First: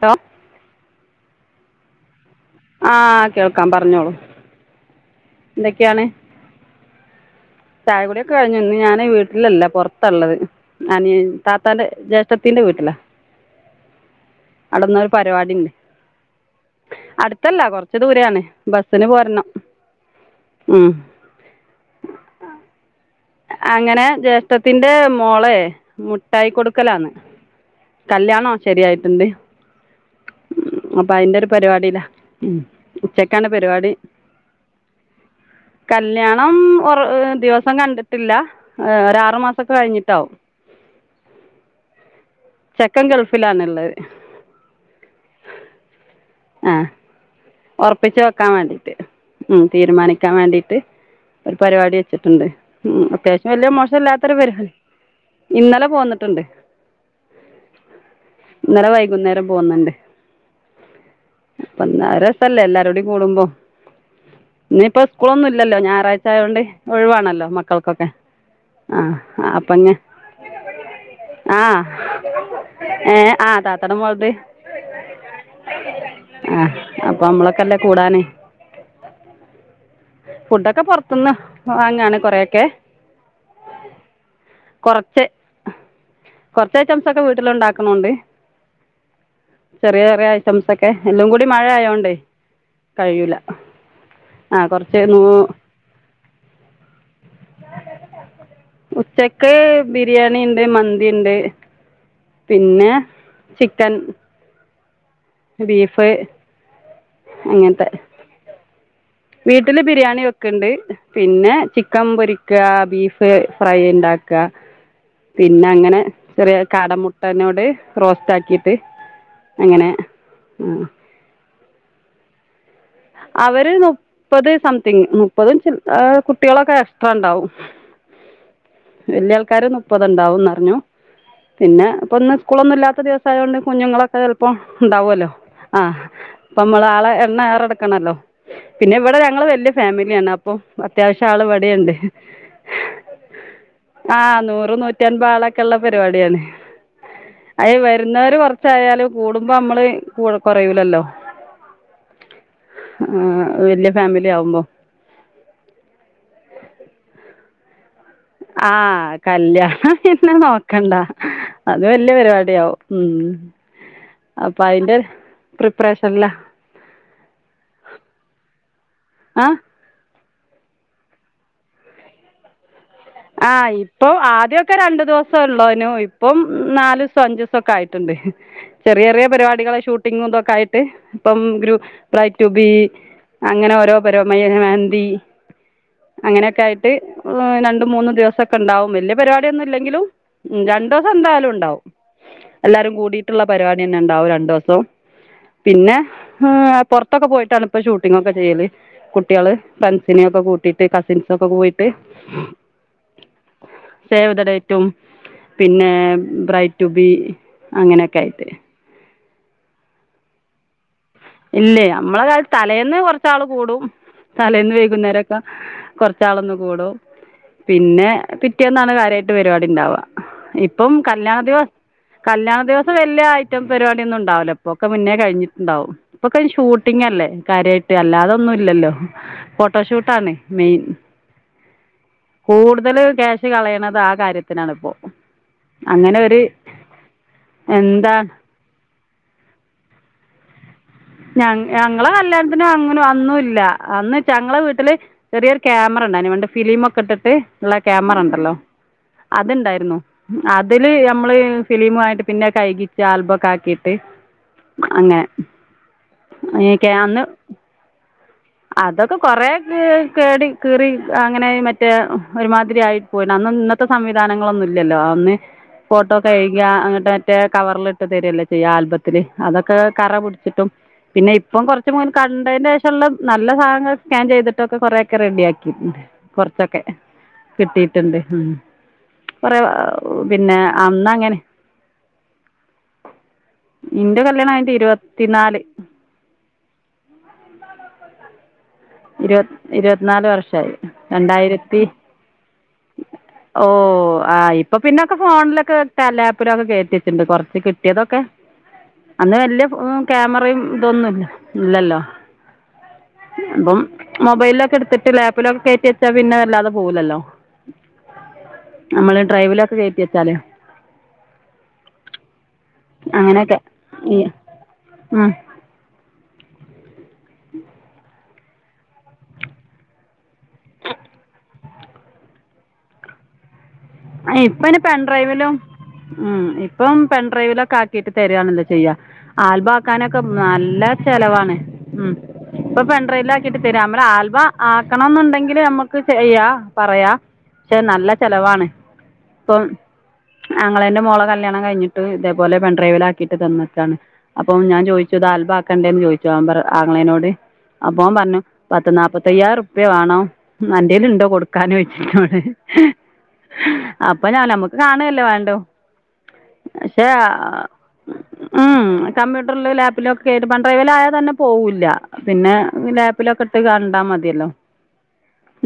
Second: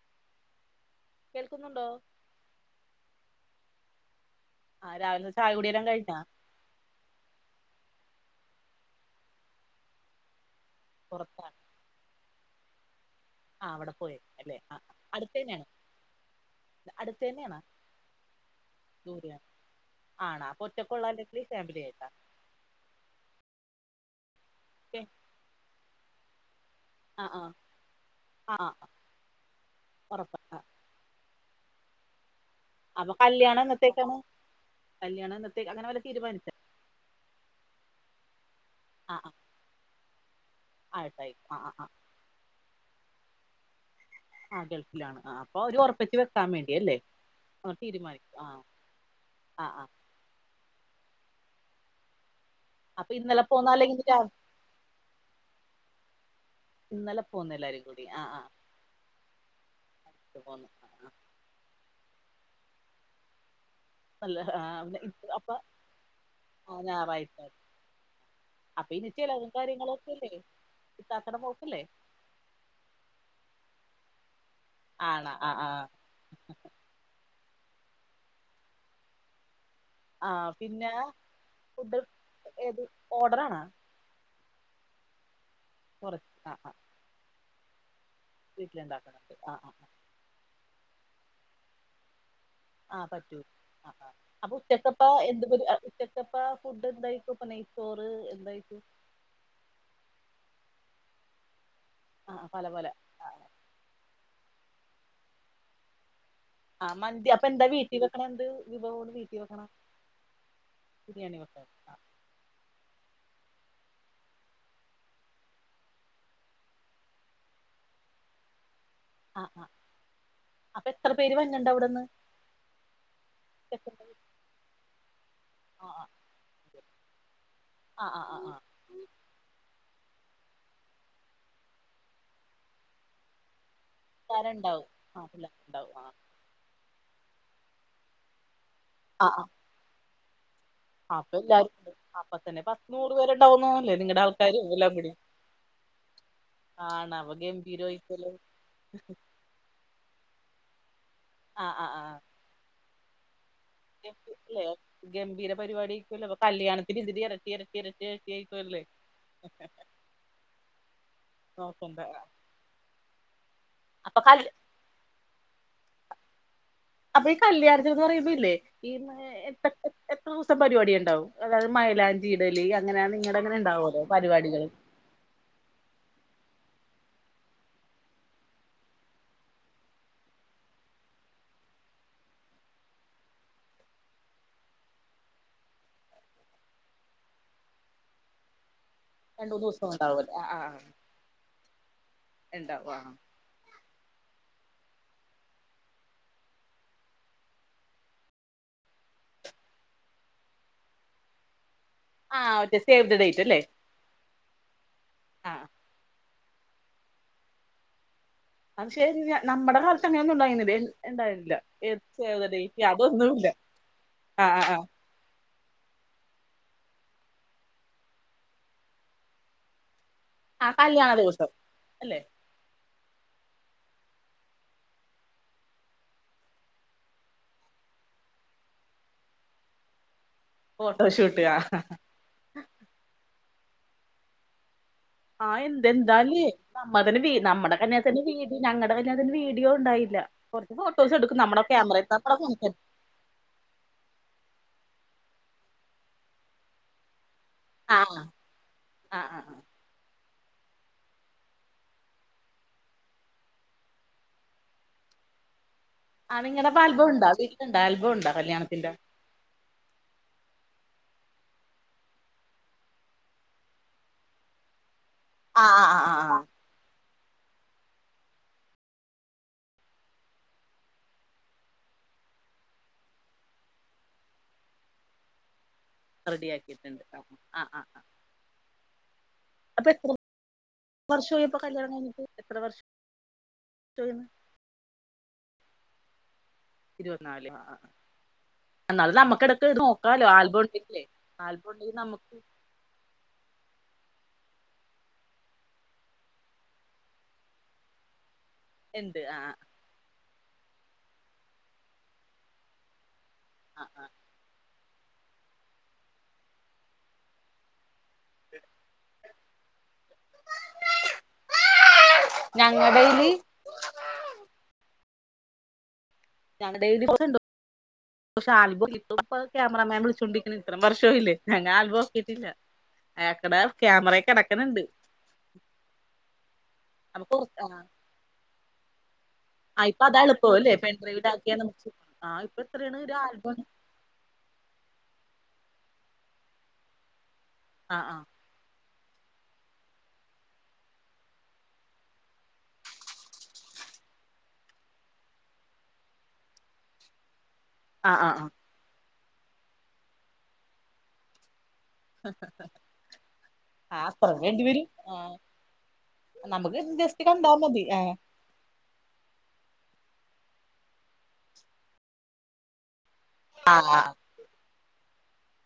To കേൾക്കുന്നുണ്ടോ ആഹ് കേൾക്കാം പറഞ്ഞോളൂ ആഹ് രാവിലെ ചായ കുടി എല്ലാം കഴിഞ്ഞ ചായകുടിയൊക്കേ കഴിഞ്ഞു ഞാന് വീട്ടിലല്ല പുറത്താ ള്ളത് ഞാന് പുറത്താണ് ത്താന്റെ ജ്യേഷ്ഠത്തിന്റെ വീട്ടില ആഹ് അവിടെ പോയ അല്ലെ ആ അടുത്തന്നെണോ പരിപാടിണ്ട് അടുത്തല്ല കൊറച്ച് ദൂരാണ് ബസ്സിന് പോരണം ആണാ അപ്പൊ ഉം ഒറ്റക്കോള്ളൊ അല്ലെങ്കില് ഫാമിലി ആയിട്ട അങ്ങനെ ജ്യേഷ്ഠത്തിന്റെ ഓക്കെ മോളേ മുട്ടായി കൊടുക്കലന്ന് ആ ആ കല്യാണോ ആ ആ ശരിയായിട്ടുണ്ട് ഉറപ്പാ ആ ഉ അപ്പൊ അതിന്റെ ഒരു പരിപാടില്ല ഉ അപ്പൊ ഉച്ചക്കാണ് കല്യാണം പരിപാടി എന്നത്തേക്കാണ് കല്യാണം എന്നത്തേക്ക് അങ്ങനെ വല്ല തീരുമാനിച്ച കല്യാണം ഒറ ദിവസം ദിവസം കണ്ടിട്ടില്ല ആ ഒരാറു മാസൊക്കെ കഴിഞ്ഞിട്ടാവും ആ ടൈപ്പ് ആ ആ ആ ചെക്കൻ ഗൾഫിലാാണ് ഉള്ളത് ആഹ ഗൾഫിലാണ് അപ്പൊ ഒരു ഉറപ്പിച്ച് വെക്കാൻ വേണ്ടിയല്ലേ ഒറപ്പിച്ച് വെക്കാ വേണ്ടീട്ട് ഉം ആ ആ തീരുമാനിക്കാൻ വേണ്ടീട്ട് ഒര് പരിവാടി വെച്ചിട്ടുണ്ട് ഉം അപ്പൊ ഇന്നലെ അത്യാവശ്യം പോന്ന വല്യ അല്ലെങ്കിൽ ഇന്ന് രാ- മോശല്ലാത്തരു പരിവാടി ഇന്നലെ പോന്നിട്ടുണ്ട് ഇന്നലെ പോന്നു എല്ലാരും കൂടി ആഹ് ഇന്നലെ വൈകുന്നേരം ആഹ് പോന്നു ആഹ് അപ്പൊന്നാ രസല്ലേ എല്ലാരൂടീം കൂടുമ്പൊ നല്ല ആ, പിന്നെ ഇഞ്ഞിപ്പോ ഇത് സ്കൂളൊന്നും അപ്പൊ ഇല്ലല്ലോ ഞായറാഴ്ച ആയോണ്ട് ആ, ഞായറാഴ്ച ഒഴിവാണല്ലോ മക്കൾക്കൊക്കെ അപ്പൊ ഇനി ആഹ ചെലവും അപ്പൊങ്ങ കാര്യങ്ങളൊക്കെ ഇല്ലേ ഇത്താത്തടെ ആഹ മോൾക്കില്ലേ ഏഹ് ആഹ് താത്തട മോളത് ആണോ ആഹ് ആഹ് അപ്പ അമ്മളൊക്കല്ലേ കൂടാന് ആ ഫുഡൊക്കെ പിന്നെ പൊറത്ത്ന്ന് ഫുഡ് വാങ്ങാണ് കൊറേയൊക്കെ ഏത് ഓർഡറാണാ കൊറച്ച് കൊറ ആഹ് ആഹ് കൊറച്ചംസൊക്കെ വീട്ടില് ഇണ്ടാക്ക്ണണ്ട് വീട്ടിലുണ്ടാക്കുന്നുണ്ട് ആ ആ ചെറിയ ചെറിയ ഐറ്റംസൊക്കെ എല്ലാം കൂടി മഴ ആയോണ്ടെയ് ആഹ് പറ്റും ആഹ് ആഹ് അപ്പൊ കുറച്ച് ഉച്ചക്കപ്പൊ എന്ത് ഉച്ചക്കപ്പൊ ഫുഡ് എന്തയ്ക്കും നെയ് ചോറ് എന്തായ്ക്കും ഉച്ചക്ക് ബിരിയാണിണ്ട് മന്തിണ്ട് ആ ആ, പല പല പിന്നെ ചിക്കൻ ബീഫ് ആഹ് മന്തി അപ്പൊ എന്താ വീട്ടിൽ വെക്കണ എന്ത് വിഭവാണ് വീട്ടി വീട്ടില് ബിരിയാണി വെക്ക്ണ്ട് പിന്നെ വെക്കണ ചിക്കൻ പൊരി ക്ക ബീഫ് ഫ്രൈ ഇണ്ടാക്ക പിന്നെ അങ്ങനെ ചെറിയ കാട മുട്ടനോട് റോസ്റ്റ് ആക്കീട്ട് ആഹ് ആഹ് അപ്പൊ എത്ര പേര് വര്ന്ണ്ട് അവിടെന്ന് അവര് ചെക്കന്റെ വീ നുപ്പത് സംതിങ് ഉം മുപ്പതും ചില്ല ഏഹ് കുട്ടികളൊക്കെ എക്സ്ട്രാ ണ്ടാവും ആഹ് ആഹ് ആഹ് ആഹ് വല്യ ആൾക്കാര് നുപ്പത് ഇണ്ടാവുംന്നറഞ്ഞു പിന്നെ ഇപ്പൊ ഇന്ന് സ്കൂളൊന്നും സ്കൂളൊന്നും ഇല്ലാത്ത ദിവസായോണ്ട് കുഞ്ഞുങ്ങളൊക്കെ ചെൽപ്പോ പിള്ളേരുണ്ടാവും ആ ണ്ടാവോല്ലോ പിള്ളേരുണ്ടാവും ആഹ് ആ അപ്പമ്മള് ആളെ എണ്ണം ഏറെട്ക്കണല്ലോ പിന്നെ ഇവിടെ ആ ആ ഞങ്ങള് വല്യ ഫാമിലിയാണ് അ അപ്പൊ അത്യാവശ്യം അപ്പൊ ആള് എല്ലാരും ഉണ്ട് ഇവടീണ്ട് അപ്പൊ തന്നെ പത്ത് നൂറ് പേരുണ്ടാവുന്നല്ലേ നിങ്ങടെ ആഹ് ആൾക്കാരും നൂറ് എല്ലാം കൂടി നൂറ്റൻപത് ആള് ക്കെള്ള പരിവാടിയാണ് [unintelligible] അയ്ന് വരുന്നവര് കൊറച്ചായാലും കൂടുമ്പോ അമ്മള് കുറയൂലല്ലോ ആഹ് ആഹ് ആഹ് ആഹ് വല്യ ഫാമിലി ആവുമ്പോ അല്ലേ ഗംഭീര പരിവാടി ആയിക്കോല്ലോ കല്യാണത്തിന് ഇതിന്റീം എരട്ടി എരട്ടി എരട്ടി ആഹ് കല്യാണം പിന്നെ നോക്കണ്ട അത് നോക്കണ്ട വല്യ പരിവാടി ആവും ഉം അപ്പൊ അയിന്റെ പ്രിപ്പറേഷനൻലാ അപ്പൊ ഈ കല്യാണത്തിന് ന്ന് പറയുമ്പോല്ലേ ഈ ആ [unintelligible] എത്ര ദൂസത്തെ പരിവാടിയ്ണ്ടാവും അതായത് മൈലാഞ്ചി ഇടല് അങ്ങനെയ ആഹ് ഇപ്പൊ ആദ്യൊക്കെ രണ്ട് ദിവ സൊ ഉള്ളോനോ ഇപ്പം നാലൂസം അഞ്ചൂസൊക്കെ ആയിട്ട്ണ്ട് ചെറിയ റിയ പരിപാടികളെ ഷൂട്ടിങ്ങുതൊക്കെ ആയിട്ട് ഇപ്പം ഗ്രൂ ബ്രൈ ടു ബി അങ്ങനെ ഓരോ പരമമായി ഏഹ് മെഹന്തി അങ്ങനെയൊക്കെ ആയിട്ട് [unintelligible] രണ്ടും മൂന്നും ദിവസൊക്കെണ്ടാവും വെല്യ രണ്ടു മൂന്ന് പരിവാടിയൊന്നും ദിവസം ഇല്ലെങ്കിലും ഉണ്ടാവുമല്ലോ ആ ആ ഉം ആ രണ്ടാേ അത് എന്തായാലും ഇണ്ടാവും ഉണ്ടാവും എല്ലാരും ആ കൂടിയ്ട്ട്ള്ള പരിവാടിന്നെ ഇണ്ടാവും രണ്ടാേസം പിന്നെ ഹ് പൊർത്തൊക്കെ പോയിട്ടാണ്ലാെ ഇപ്പൊ ഷൂട്ടിങ്ങൊക്കെ ചെയ്യല് കുട്ടിയേള് ഫ്രണ്ട്സിനെയൊക്കെ കൂട്ടീട്ട് കസിൻസൊക്കെ കോയിട്ട് ആഹ് ഒറ്റെ സേവ് ദ ഡേറ്റെല്ലേ സേവ് ദ ഡേറ്റും പിന്നെ ബ്രൈറ്റുബി അങ്ങനെയൊക്കെ ആയിട്ട് അത് ശരിയന്നെ നമ്മടെ കാലത്ത് അങ്ങനൊന്നും ഉണ്ടായിന്നത് ഇല്ലൈ അമ്മള കാലത്ത് തലേന്ന് കാെറച്ചാള് അതൊന്നുമില്ല കൂടും ആ ആ തലേന്ന് ആ വൈകുന്നേരം ക്ക കൊറച്ചാളൊന്ന് കൂടും പിന്നെ പിറ്റേന്നാണ് കാര്യായിട്ട് പരിവാടി ഇണ്ടാവാ ആ ഇപ്പം കല്യാണ ദിവസം ദിവസ് അല്ലെ കല്യാണ ദിവസ് സ് വല്യാ ഐറ്റം പരിപടിയൊന്നും ഇണ്ടാവൂല ഇപ്പാെ ഒക്കെ മുന്നേ കഴിഞ്ഞ്ട്ട്ണ്ടാവും ഇപ്പൊക്കൈന് ഷൂട്ടിങ്ങല്ലേ കാര്യയിട്ട് അല്ലാതാെന്നും ഇല്ലല്ലോ ഫോട്ടോഷൂട്ടാന്നേ ഫോട്ടോഷൂട്ട് ആഹ് ഹ ഹ കൂടുതൽല് ക്യാഷ് കളയണത് ആഹ് കാര്യത്തിനാണ് ഇപ്പോ ആഹ് എന്തെ എന്താലേ നമ്മതെന്നെ വീ നമ്മടെ കന്യാസന്റെ എന്താ തന്നെ വീട് ട് ഞങ്ങൾടെ വെല്യാണത്തിന്റ വീഡിയോ ഉണ്ടായില്ല കൊറച്ച് ഫോട്ടോ ഞങ്ങ് ഞങ്ങളെ കല്യാൺത്തിനും അങ്ങനും അന്നും ഇല്ല അന്ന് ചങ്ങളെ വീട്ട്ല് ചെറിയൊര്ക്യാമറ ഇണ്ടായിന് വണ്ട് ഫിലിമാെക്കെ ഇട്ട്ട്ട് ഇള്ള ആ ക്യാമറ ഇണ്ടല്ലോ ആ ആ അത് ആ ഇണ്ടായിരുന്നു അതില് അമ്മള് ഫിലിംമ്വായിട്ട് പിന്നെ കൈകിച്ച് ആൽബൊക്കെ ആക്കിട്ട് അങ്ങനെ ആഹ് നിങ്ങളെപ്പ ആൽബും അന്ന് ഉണ്ടാേ വീട്ടില് ഇണ്ടോ ആൽബും ഉണ്ടാേ കല്യാണ അതൊക്കെ കാെറേ ക് കേടി കീറി അങ്ങനെ മറ്റേ ഒരുമാതിരി ആയി പോയിണഅന്നാെൻ ഇന്നത്തെ സംവിധാനങ്ങളൊന്നും ഇല്യല്ലോ അന്ന് ആ ആ ആ ഫോട്ടോ ആ ആ കെഴ്കിയാ അങ്ങട്ട് മറ്റേ കവർല്ട്ട് തെര്യല്ലെ ചെയ്യാ ആൽബത്തില് അതൊക്കെ കറ പുട്ച്ചിട്ടും പിന്നെ ഇപ്പം കൊറച്ച് മാേൻ കണ്ടൈന്റെ ഏഷള്ളത് നല്ല സാധങ്ങള് സ്കാൻ ചെയ്ത്ട്ടൊക്കെ കൊറെ എക്കെ റെഡിയാക്കി ഉം കൊർച്ചൊക്കെ റെഡിയാക്കിയിട്ടുണ്ട് ആ ആ ആ കിട്ടിയിട്ട്ണ്ട് ഉം കൊറെ അപ്പൊ എത്ര പിന്നെ അന്നഅങ്ങനെ വർഷമായി ഇപ്പൊ കല്യാണം കഴിഞ്ഞിട്ട് എത്ര വർഷമായി ഇന്റെ കല്യാണം കഴിഞ്ഞ്ട്ട് ഇരുവത്തിനാല് ഇരുവത്നാല് ആഹ് ആഹ് എന്നാലും ഇരുപത് നമക്കെക്ക് ഇത് നോക്കാലോ ഇരുപത്തിനാല് ആൽബും വർഷമായി ഇണ്ടെങ്കിലേ ആൽബും രണ്ടായിരത്തി ഇണ്ടെങ്കി നമുക്ക് ഓ ആഹ് ഇപ്പൊ പിന്നൊക്ക ഫോൺലൊക്കെ വെ തെ ലാപ്പിലൊക്കെ കേറ്റിവെച്ച്ണ്ട് കൊറച്ച് കിട്ടിയതൊക്കെ ഉണ്ട് അന്ന് ആ വെല്യ ഫോം ക്യാമറയും ഇതൊന്നും ഇല്യ ഇല്ലല്ലോ ആഹ് മൊബൈലൊക്കെ ഇട്ത്ത്ട്ട് ലാപ്പിലൊക്കെ കേറ്റി വെച്ചാ പിന്നെ വെല്ലാതെ പോവൂലല്ലോ നമ്മള് ഡ്രൈവിലൊക്കെ കേറ്റി വെച്ചാല് ഞങ്ങള് അങ്ങനെയെക്കെ ഈ ഉം ഞങ്ങള ഡെെഡി ഉണ്ട് പക്ഷെ ആൽബും ലിപ്പും ഇപ്പത് ക്യാമറമേൻ വിളിച്ചോണ്ടിരിക്ക്ണേണ് ഇത്രം വർഷോ ആയില്ലേ ഞാൻ ആൽബം ഓക്കീട്ട്ല്യ ഏക്കട അഇപ്പൈന് പെൻഡ്രൈവിലും ഉം ഇപ്പം നമുക്ക് പെൻഡ്രൈവിലൊക്കെ ആക്കിട്ട് തെര്യാണല്ലോ ചെയ്യാ ആ ഇപ്പൊ ആൽബാക്കാനൊക്കെ അതാ എളുപ്പം അല്ലേ നല്ല പെൺഡ്രൈവിൽ ആക്കിയാ ചെലവാണ് നമുക്ക് ഉം ആ ഇപ്പൊ എത്രയാണ് ഒരു പെൺട്രൈവില് ആൽബം ആക്കിട്ട് തെര്യാ ഇമ്മടെ ആൽബം ആക്കണംന്ന്ണ്ടെങ്കില് അമ്മക്ക് ചെയ്യാ പറയാ ക്ഷെ ആ നല്ല ആ ചെിലവാണ് ഇപ്പം ആങ്ങളേന്റെ മോളെ കല്യാണം കഴിഞ്ഞിട്ട് ഇതേപോലെ പെൺഡ്രൈവിലാക്കിയിട്ട് തന്ന്ക്കാണ് അപ്പം ഞാൻ ചോയിച്ചു ഇത് ആൽബാക്കണ്ടേന്ന് ചോയിച്ചു അവൻ പറ ആങ്ങളെനോട് അപ്പൊൻ ആ ആ പറഞ്ഞു ആ പത്ത് നാല്പ്പത്തയ്യായിറം റുപ്യ വേണം, അന്റെൽ ഇണ്ടോ കൊടുക്ക ക്കാൻ ചോയ്ച്ചു ആ അപ്പൊ അത്ര ഞാൻ വേണ്ടി നമ്മുക്ക് വരും ആ കാണല്ലെ വേണ്ടു നമുക്ക് പക്ഷെ ജസ്റ്റ് കണ്ടാ മതി ആ ഉം കമ്പ്യൂട്ടറലും ലാപ്പിലൊക്കെ കേട്ട് പെൺട്രൈവൽ ആയാ തന്നെ പോവുല്ല പിന്നെ ലാ പ്പിലൊക്കെ ഇട്ട് ആ കണ്ടാൽ മതിയല്ലോ,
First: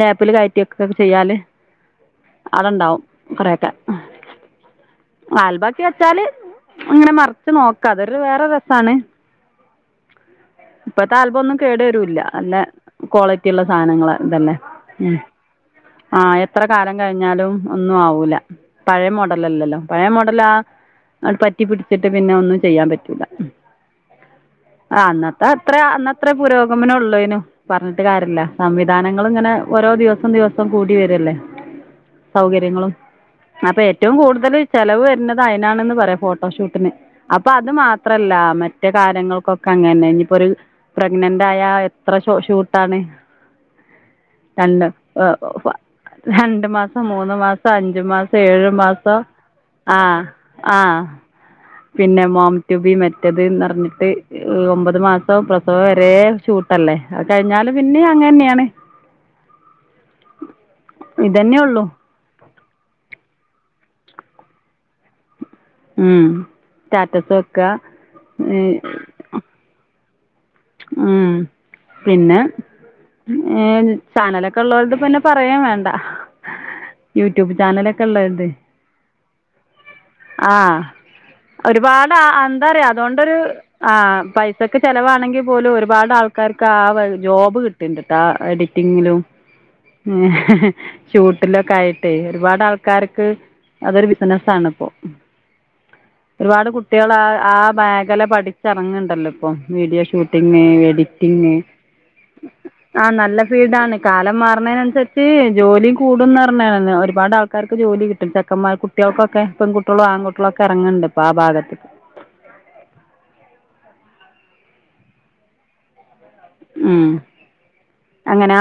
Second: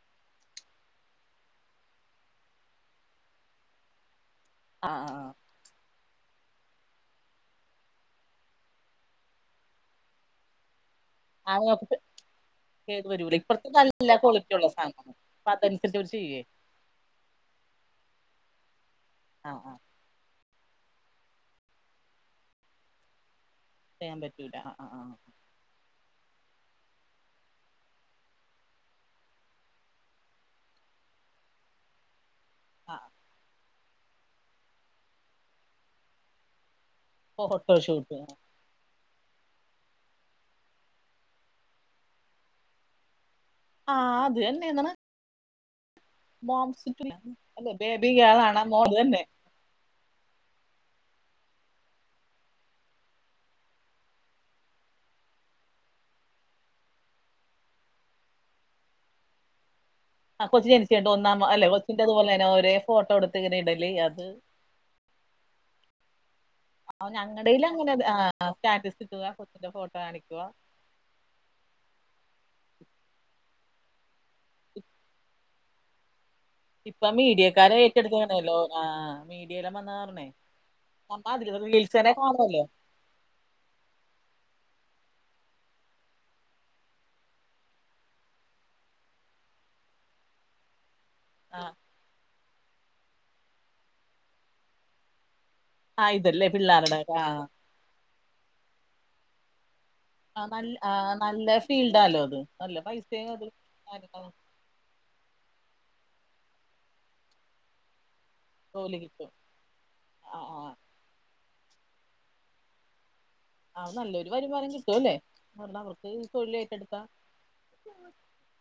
ലാപ്പില് കയറ്റിക്കെക്കെ ചെയ്യാല് അവിടെണ്ടാവും കുറെയൊക്കെ ആഹ് ആഹ് ആൽബാക്കി വെച്ചാല് ഇങ്ങനെ മറച്ച് നോക്കാം, അതൊരു വേറെ രസാണ് ഇപ്പത്തെ ആൽബഒന്നും ആ ആ കേടു വരൂല്ല അല്ല കേട് വരൂല ക്വാളിറ്റി ഉള്ള ഇപ്പഴത്തെ സാധനങ്ങളെ നല്ല ഇതല്ലേ, ക്വാളിറ്റി ഉള്ള സാധനമാണ് ഉം അപ്പൊ അതനുസരിച്ച് അവര് ആ ചെയ്യേ എത്ര കാലം കഴിഞ്ഞാലും ഒന്നും ആവൂല, പഴേ ആഹ് ആഹ് മോഡലല്ലല്ലോ പഴയ മോടല ആ, പറ്റി പിടിച്ചിട്ട് പിന്നെ ഒന്നും ചെയ്യാൻ പറ്റൂല ചെയ്യാൻ പറ്റൂലാ, അ അ ആഹ് അതത്രെ അന്നത്രെ പുരോഗമനേ ഉള്ളൂനൂ പറഞ്ഞിട്ട് കാര്യല്ല, സംവിധാനങ്ങൾ ഇങ്ങനെ ഓരോ ദിവസം ദിവസവും കൂടി വരല്ലേ സൗകര്യങ്ങളും, ആഹ് അപ്പൊ ഏറ്റവും കൂടുതൽ ചെലവ് വരുണത് അയി നാ ണെന്ന് പറയാ ഫോട്ടോഷൂട്ടിന് അപ്പൊ അത് ഫോട്ടോഷൂട്ട് മാത്രല്ല മ റ്റേ കാര്യങ്ങൾക്കൊക്കെ അങ്ങനന്നെ, ഇഞ്ഞിപ്പോ ഒരു പ്രഗ്നന്റ് ആയ എത്ര ഷൂട്ടാണ്. ആഹ് അത് എന്നെ ന്ന്ണ് രണ്ടു മാസം, മൂന്ന് മാസം, അല്ലെ അഞ്ചു ബേബി മാസം, ഗേൾ ആണ് ഏഴു മോള് മാസം തന്നെ ആഹ് ആഹ് പിന്നെ മോം ടു ബി, മറ്റെത്ന്ന് പറഞ്ഞിട്ട് ഒമ്പത് മാസം പ്രസവം വരെ ഷൂട്ടല്ലേ, അത് കഴിഞ്ഞാല് പിന്നിം അങ്ങന്നെയാണ് ആ കൊച്ച ജനചിട്ട് ഒന്നാമ ഇതന്നെ അല്ലെ ഉള്ളൂ കൊചി തുപോലെ തന്നെ ഒരേ ഫോട്ടോ എടുത്ത് ഇങ്ങന ഇടൽ അത് ഉം ആ സ്റ്റാറ്റസ് വെക്കുക ഞങ്ങളടൽ അങ്ങനെ ആ സ്റ്റാറ്റസ് കിട്ടുക, കൊച്ചിന്റെ ഫോട്ടോ കാണിക്കുവാ ഉം പിന്നെ ഏ ചാനലൊക്കെ ഉള്ളോണ്ട് പിന്നെ പറയേ വേണ്ട ഇപ്പൊ യൂട്യൂബ് മീഡിയക്കാര് ചാനലൊക്കെ ഉള്ളവരുടെ ഏറ്റെടുത്തണല്ലോ, ആഹ് മീഡിയയിലും വന്നാ പറഞ്ഞേ ആ നമ്മ അതിൽ ഒരുപാട് എന്താ [unintelligible] പറയുക അതുകൊണ്ടൊരു ആ പൈസക്ക് ചെിലവാണെങ്കിൽ പോലും ഒരുപാട് ആൾക്കാർക്ക് ആ ജോബ് കിട്ടിണ്ട്ട്ടോ ആ എഡിറ്റിങ്ങിലും ഉ ആഹ് ഷൂട്ടിലൊക്കെ ആയിട്ട് ട്ടെ ഒരുപാട് ആൾക്കാർക്ക് അതൊരു ബിസിനസാണ് ഇപ്പോ ആഹ് ഇതല്ലേ ഒരുപാട് പിള്ളേരുടെ കുട്ടികൾ ആ ആഹ് ആ മേഖല പഠിച്ച ഇറങ്ങുണ്ടല്ലോ ഇപ്പൊ വീഡിയോ ഷൂട്ട് ആഹ് ട്ടിങ്, നൽ ആഹ് നല്ല എഡിറ്റിങ് ഫീൽഡാല്ലോ അത് നല്ല ആഹ് പൈസയും നല്ല അത് ഫീൽഡാണ്, കാര്യങ്ങളും കാലം മാർണേയ്ന് അനുസരിച്ച് ജോലി കൂടുന്ന് പറഞ്ഞനല്ലോ, ഒരുപാട് ആൾക്കാർക്ക് ജോലി കിട്ടുംചെ ക്കമാർ ജോലി കിട്ടും കുട്ടികൾക്കൊക്കെ പെൺകുട്ടികളും ആൺകുട്ടി ആഹ് കളൊക്കെ ആഹ് ഇറങ്ങുന്നുണ്ട്പ്പോ ആ ഭാഗത്ത് ആഹ്, നല്ലൊരു വരുമാനം കിട്ടുവല്ലേ എന്ന് പറഞ്ഞ അവർക്ക് തൊഴിൽ ഏറ്റെടുക്കാം ഉം എങ്ങനാ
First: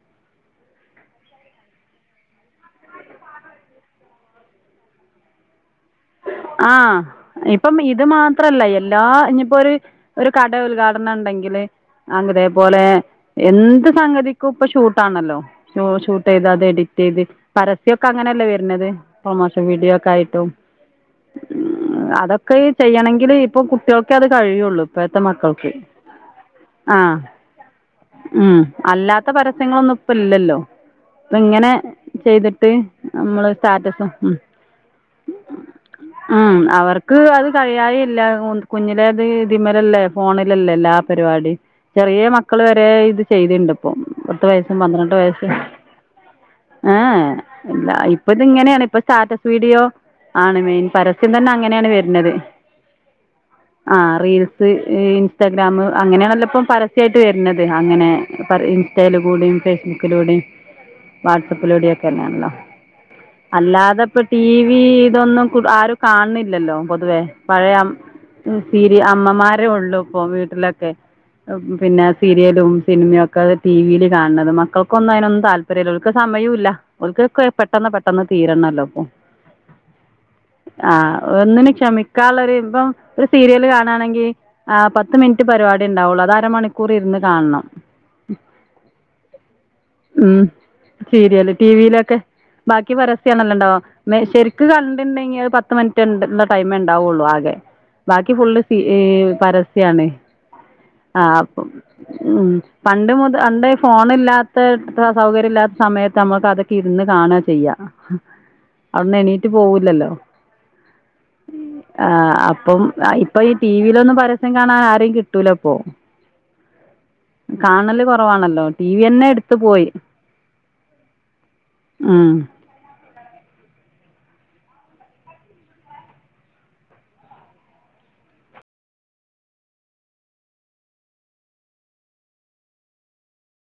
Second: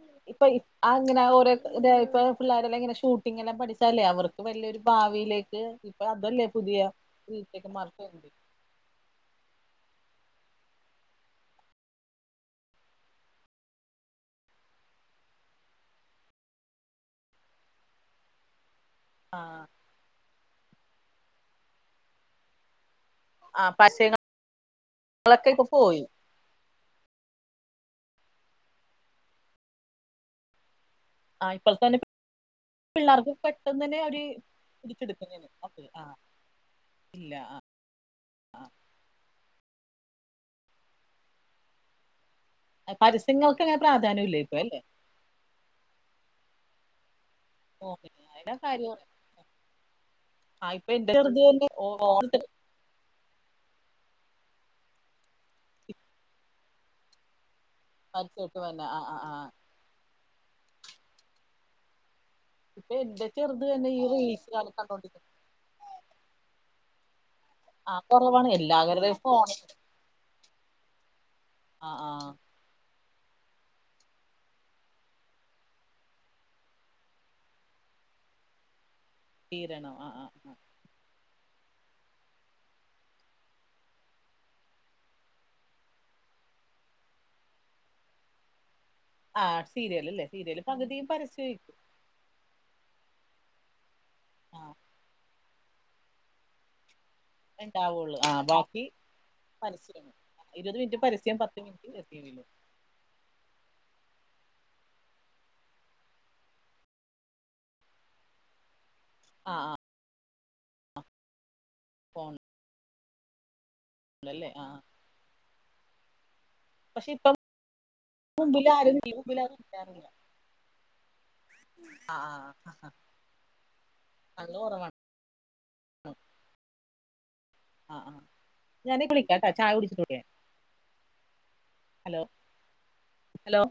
ഉ ഇപ്പൊ അത്ങ്ങന ഓര ഇതാ ഇപ്പ പിള്ളേരെല്ലാം ഇങ്ങനെ ഷൂട്ടിംഗ എല്ലാം പഠിച്ചാല്ലേ അവർക്ക് വലിയൊരു ഭാവിയിലേക്ക് ക്ക് ആഹ് ഇപ്പം ഇത് മാത്രല്ല എ എല്ലാ ഇഞ്ഞിപ്പൊരു ഒരു കട ഉദ്ഘാടനം ഉണ്ടെങ്കില് അതേപോലെ എന്ത് സംഗതിക്കും ഇപ്പൊ ഷൂട്ടാണല്ലോ ഷൂട്ട് ചെയ്ത് അത് എഡിറ്റ് ചെയ്ത് പരസ്യൊക്കെ അങ്ങനെയല്ലേ വരുന്നത്, പ്രമോഷൻ ആഹ് വീഡിയോ ഒക്കെ ആയിട്ടും അതൊക്കെ ഈ ചെയ്യണങ്കി ൽ ഇപ്പൊ ആഹ് കുട്ടികൾക്കെ അത് പശയങ്ങളൊക്കെ കഴിയുള്ളു ഇപ്പഴത്തെ ഇപ്പൊ മക്കൾക്ക് പോയി ആഹ ഉം അല്ലാത്ത പരസ്യങ്ങളൊന്നും ഇപ്പ ഇല്ലല്ലോ ആഹ് ഇങ്ങനെ ഇപ്പോൾ തന്നെ ചെയ്തിട്ട് നമ്മള് സ്റ്റാറ്റസ ഉ പിടിച്ചെടുക്കും ഞെ ഉം അവർക്ക് അത് ആഹ് കഴിയാതല്ല കുഞ്ഞിലെ അത് ഇതിമലല്ലേ ഫോണിലല്ലേല്ലാ പരിപാടി ചെറിയ മക്കള് വരെ ആഹ് ഇത് പരസ്യങ്ങൾക്ക് ചെയ്തിണ്ട് അങ്ങനെ ഇപ്പൊ പ്രാധാന്യം ഇല്ല പത്ത ഇപ്പൊ വയസും അല്ലേ പന്ത്രട്ട വയസ്സും ഏല്ല ഓഹ് ഇപ്പ അയിനാ ഇത്ങ്ങനെയാണ് കാര്യം ഇപ്പൊ സ്റ്റാറ്റസ് വീഡിയോ ആണ് ആഹ് മെയി ഇപ്പൊ എന്റെ പരസ്യം ചെറുത് തന്നെ അങ്ങനെയാണ് വരുന്നത് ആ റീൽസ് ഇൻസ്റ്റാഗ്രാമ് അങ്ങനെയാണലപ്പോ പരസ്യ സ്യായിട്ട് വരുന്നത് അങ്ങനെ വന്നെ ആഹ് ഇൻസ്റ്റയില് ആഹ് ആഹ് കൂടെയും ഫേസ്ബുക്കിലൂടെയും വാട്സപ്പിലൂടെക്കെ തന്നെയണല്ലോ ഇപ്പൊ എന്റെ ചെറുത് തന്നെ ഈ അല്ലാതെപ്പോ ടി റീൽസ് കാണി വി കണ്ടോണ്ടിരിക്കും ഇതൊന്നും ആരും കാണണില്ലല്ലോ പൊതുവേ പഴയ ആഹ് കൊറവാണ് സീരി എല്ലാവരുടെയും ഫോണ് അമ്മമാര ഉള്ളു ഇപ്പൊ വീട്ടിലൊക്കെ ആഹ് പിന്നെ ആഹ് സീരിയലും സിനിമയയുംക്കെ മക്കള് ടിവിയിൽ കാണുന്നത് മക്കൾക്കൊന്നും അതിനൊന്നും താല്പര്യമില്ല ഓൽക്ക് സമയവും ഇല്ല ഓൽക്കൊക്കെ പെട്ടെന്ന് പെട്ടെന്ന് തീരണല്ലോ ഇപ്പൊ തീരണം ആ ആ ആ ആ ഒന്നിന് ക്ഷമിക്കാള്ളൊരു ഇപ്പം ഒരു സീരിയല് കാണാണെങ്കിൽ ആ പത്ത് മിനിറ്റ് പരിപാടി ഉണ്ടാവുള്ളു അത് അരമണിക്കൂർ ഇരുന്ന് കാണണം ആ സീരിയൽ അല്ലേ സീരിയല് പകുതിയും പരസ്യായിരിക്കും ഇതിലൊക്കെ ബാക്കി പരസ്യണല്ലോ ഇണ്ടാവ ശെരിക്ക് ആഹ് കണ്ടിണ്ടെങ്കില് [unintelligible] പത്ത് മിനിറ്റ്ണ്ട് ഇള്ള ടൈമേ ഇണ്ടാവൊള്ളൂ ആ ഇണ്ടാവുള്ളൂ ബാക്കി ആഹ് ഫുള്ള് സീരി ഏ പരസ്യാണ് ഇരുപത് മിനിറ്റ് ആ പരസ്യം പത്ത് അപ്പൊ മിനിറ്റ് ടിവിയില് ഉം പണ്ട് മുത പണ്ട് ഈ ഫോണ് ഇല്ലാത്ത സൗകര്യം ഇല്ലാത്ത സമയത്ത് നമ്മുക്ക് അതൊക്കെ ഇരുന്ന് കാണാ ചെയ്യ അവിടന്ന് എണീറ്റ് ആഹ് ആഹ് പോവൂല്ലല്ലോ ആ അപ്പം ഇപ്പ ഈ ടിവിയിലൊന്നും ഫോണിലല്ലേ പരസ്യം ആഹ് കാണാൻ ആരേം കിട്ടൂല ഇപ്പൊ പക്ഷെ ഇപ്പം കാണല് കുറവാണല്ലോ മുമ്പിൽ ടി ആരും വി തന്നെ എടുത്ത് പോയി ആ ഉം ആ നല്ല കുറവാണ് ആ ആ ഞാനെ ഇപ്പോ വിളിക്കാട്ടാ ചായ കുടിച്ചിട്ട് ഹലോ ഹലോ